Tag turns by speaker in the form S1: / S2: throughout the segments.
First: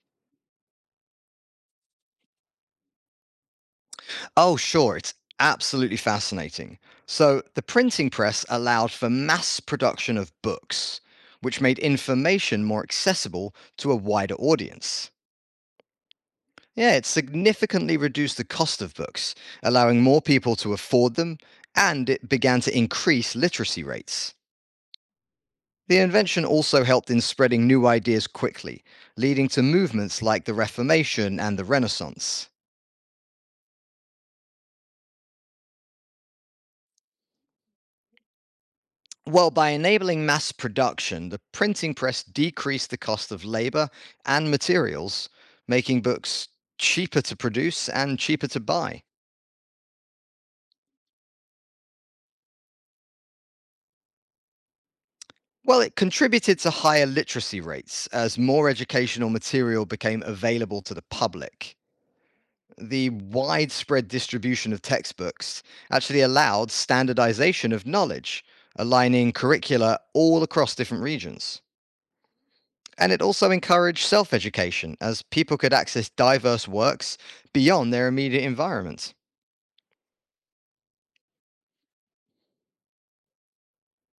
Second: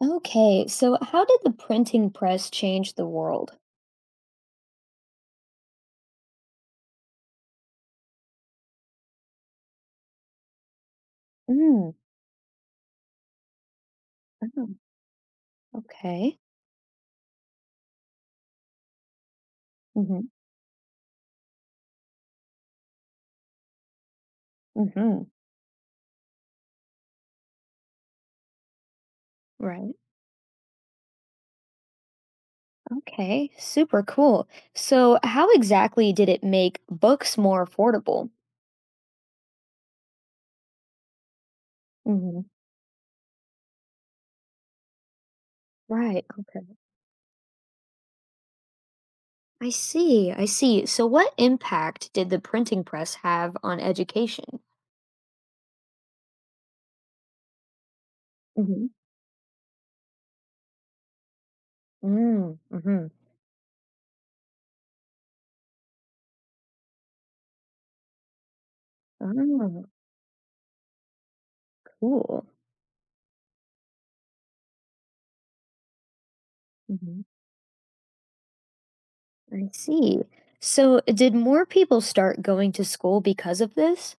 S1: Okay, so how did the printing press change the world?
S2: Oh, sure. It's absolutely fascinating. So, the printing press allowed for mass production of books, which made
S1: Mm,
S2: information more accessible to a wider
S1: oh,
S2: audience.
S1: okay.
S2: Yeah, it significantly reduced the cost of books, allowing more
S1: Mm-hmm.
S2: people to afford them, and it began to increase literacy rates.
S1: Mm-hmm.
S2: The invention also helped in spreading new ideas quickly, leading to
S1: Right.
S2: movements like the Reformation and the Renaissance.
S1: Okay. Super cool. So, how exactly did it make books more affordable?
S2: Well, by enabling mass production, the printing press
S1: Mm-hmm.
S2: decreased the cost of labor and materials, making
S1: Right.
S2: books
S1: Okay.
S2: cheaper to produce and cheaper to buy.
S1: I see, I see. So, what impact did the printing press have on education?
S2: Well, it contributed to higher literacy rates as more
S1: Mm-hmm.
S2: educational material became available to the public.
S1: Mm, mm-hmm.
S2: The widespread distribution of textbooks actually allowed standardization of knowledge, aligning
S1: Oh,
S2: curricula all across different regions.
S1: cool.
S2: And it also encouraged self education, as people could access diverse works
S1: Mm-hmm.
S2: beyond their immediate environments.
S1: I see. So, did more people start going to school because of this?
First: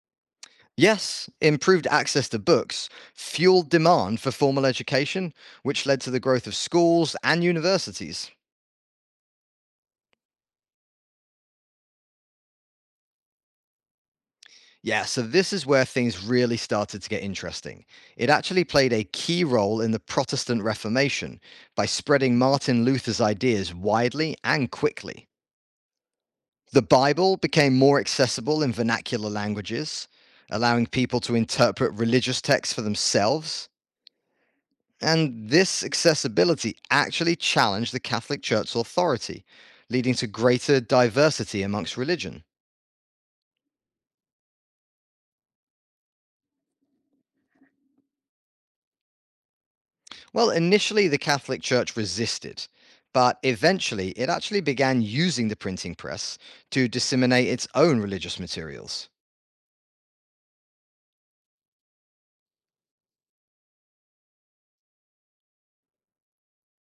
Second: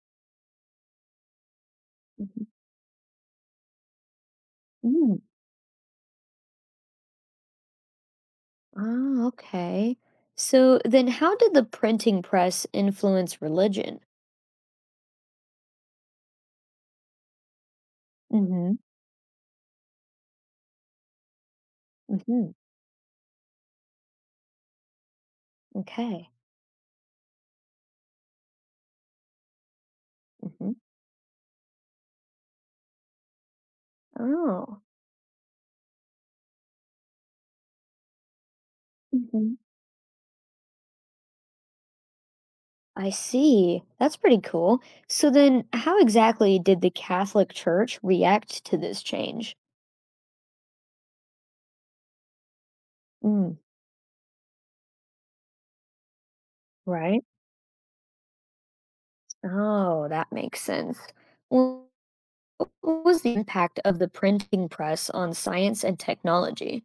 S2: Yes, improved access to books fueled demand for formal
S1: Mm.
S2: education, which led to the growth of schools and universities.
S1: Ah, okay. So then how did the printing press influence religion?
S2: Yeah, so this is where things really started to get interesting. It actually
S1: Hmm.
S2: played a key role in the Protestant Reformation by spreading
S1: Hmm.
S2: Martin Luther's ideas widely and quickly.
S1: Okay.
S2: The Bible became more accessible in vernacular languages,
S1: Hmm.
S2: allowing people to interpret religious texts for themselves.
S1: Oh.
S2: And this accessibility actually challenged the Catholic Church's authority,
S1: Hmm.
S2: leading to greater diversity amongst religion.
S1: I see. That's pretty cool. So then how exactly did the Catholic Church react to this change?
S2: Well, initially, the Catholic Church resisted, but
S1: Mm,
S2: eventually, it actually began using the printing press to
S1: right.
S2: disseminate its own religious materials.
S1: Oh, that makes sense. Well, what was the impact of the printing press on science and technology?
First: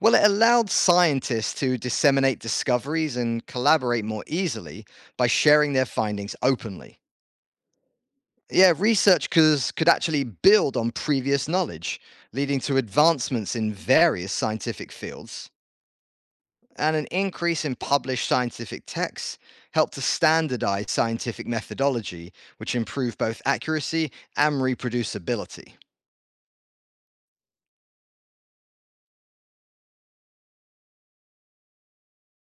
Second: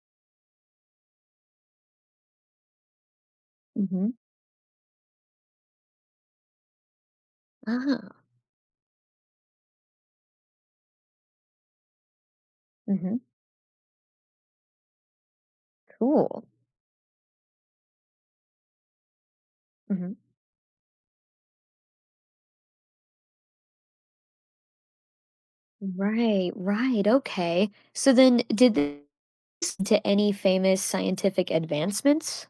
S2: Well, it allowed scientists to disseminate discoveries and collaborate
S1: Mm-hmm.
S2: more easily by sharing their findings openly.
S1: Ah,
S2: Yeah, research cause could actually build on previous knowledge, leading to
S1: hmm,
S2: advancements in various scientific fields.
S1: cool.
S2: And an increase in published scientific texts helped to standardize scientific methodology, which improved both accuracy and reproducibility.
S1: Right, right. Okay. So then, did this lead to any famous scientific advancements?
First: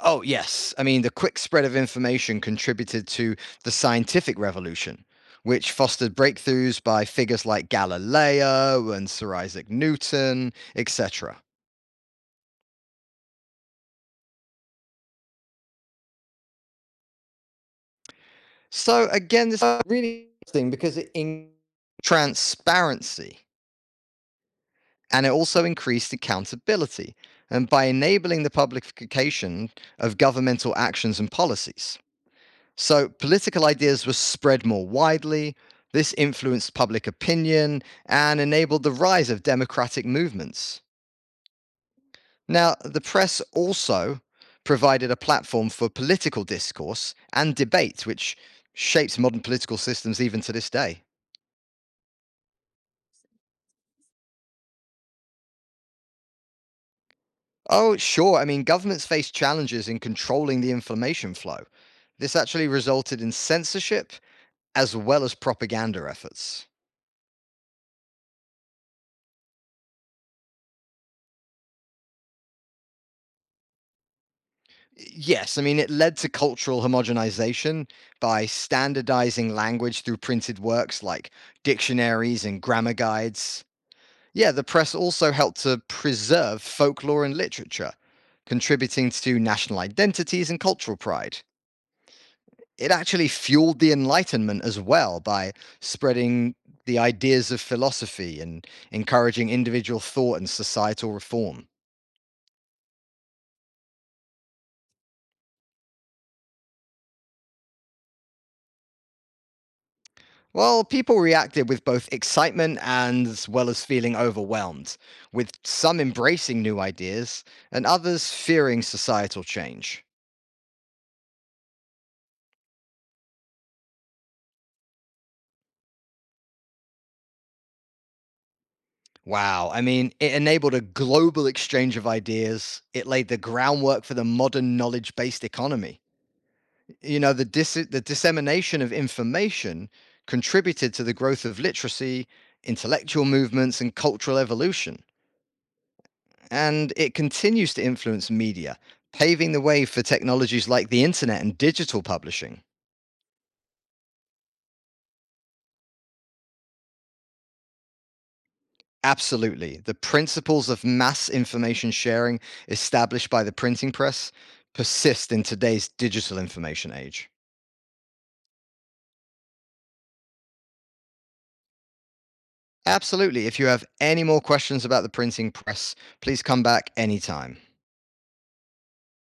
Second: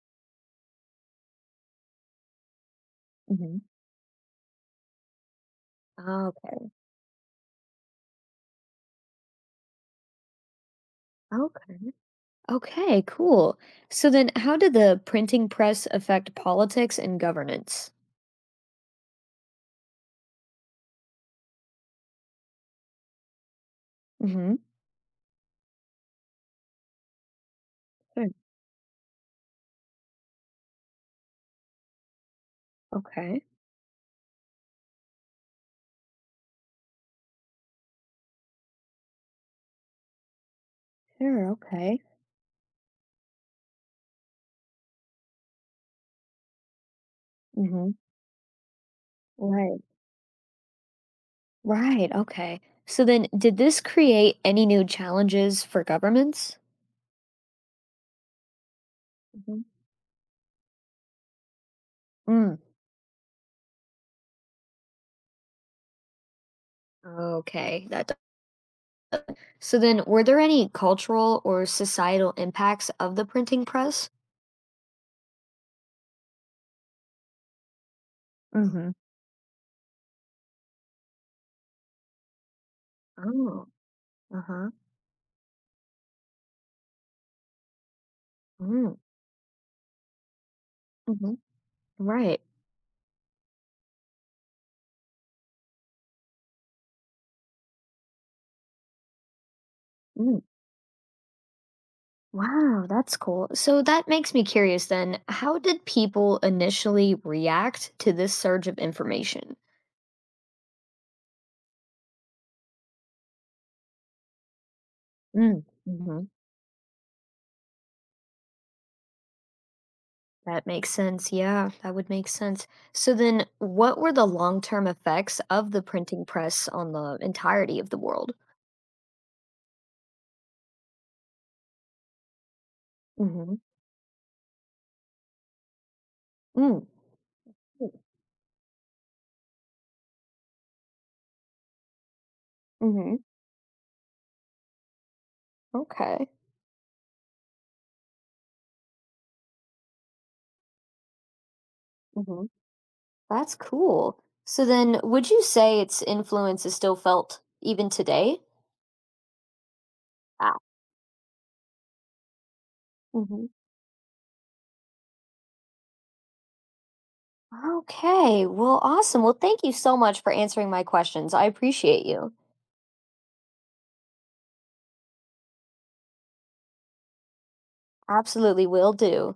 S2: Oh, yes. I mean, the quick spread of information contributed to
S1: Hmm.
S2: the scientific revolution, which fostered
S1: Okay,
S2: breakthroughs by figures like Galileo and Sir Isaac Newton, etc.
S1: okay, okay, cool. So then, how did the printing press affect politics and governance?
S2: So, again, this is really interesting because it increased transparency
S1: Mm-hmm.
S2: and it also increased accountability. And by
S1: Sure.
S2: enabling the publication of governmental actions and policies. So
S1: Okay.
S2: political ideas were spread more widely. This influenced public opinion and enabled the rise of democratic movements.
S1: Sure. Okay.
S2: Now, the press also provided a platform for political discourse and
S1: Mm-hmm.
S2: debate, which shapes modern political
S1: Right.
S2: systems even to this day.
S1: Right. Okay. So then, did this create any new challenges for governments?
S2: Oh, sure. I mean, governments face
S1: Mm-hmm.
S2: challenges in controlling the information flow. This
S1: Mm.
S2: actually resulted in censorship as well as propaganda efforts.
S1: Okay, that So then, were there any cultural or societal impacts of the printing press?
S2: Yes, I mean, it led to cultural homogenization by
S1: Hmm.
S2: standardizing language through printed works like dictionaries and grammar guides.
S1: Oh,
S2: Yeah, the
S1: uh-huh.
S2: press also helped to preserve folklore and literature,
S1: Mm,
S2: contributing to national identities and cultural
S1: hmm,
S2: pride.
S1: right.
S2: It actually fueled the Enlightenment as well by spreading the ideas of philosophy and encouraging individual thought
S1: Mm.
S2: and societal reform.
S1: Wow, that's cool. So that makes me curious then, how did people initially react to this surge of information?
S2: Well, people reacted with both excitement and as well as feeling overwhelmed, with
S1: Mm,
S2: some
S1: hmm.
S2: embracing new ideas and others fearing societal change.
S1: That makes sense. Yeah, that would make sense. So then, what were the long-term effects of the printing press on the entirety of the world?
S2: Wow, I mean, it enabled a global exchange of ideas. It laid the
S1: Mm-hmm.
S2: groundwork for the modern knowledge based economy.
S1: Mm.
S2: You know, the dissemination of information contributed to the growth of literacy,
S1: Mm-hmm.
S2: intellectual movements, and cultural evolution.
S1: Okay.
S2: And it continues to influence media, paving the way for technologies like the internet and digital publishing.
S1: That's cool. So then, would you say its influence is still felt even today?
S2: Absolutely. The
S1: Ah.
S2: principles of mass information sharing established by
S1: Hmm.
S2: the printing press persist in today's digital information age.
S1: Okay. Well, awesome. Well, thank you so much for answering my questions. I appreciate you.
S2: Absolutely. If you have any more questions about the printing press, please come back anytime.
S1: Absolutely will do.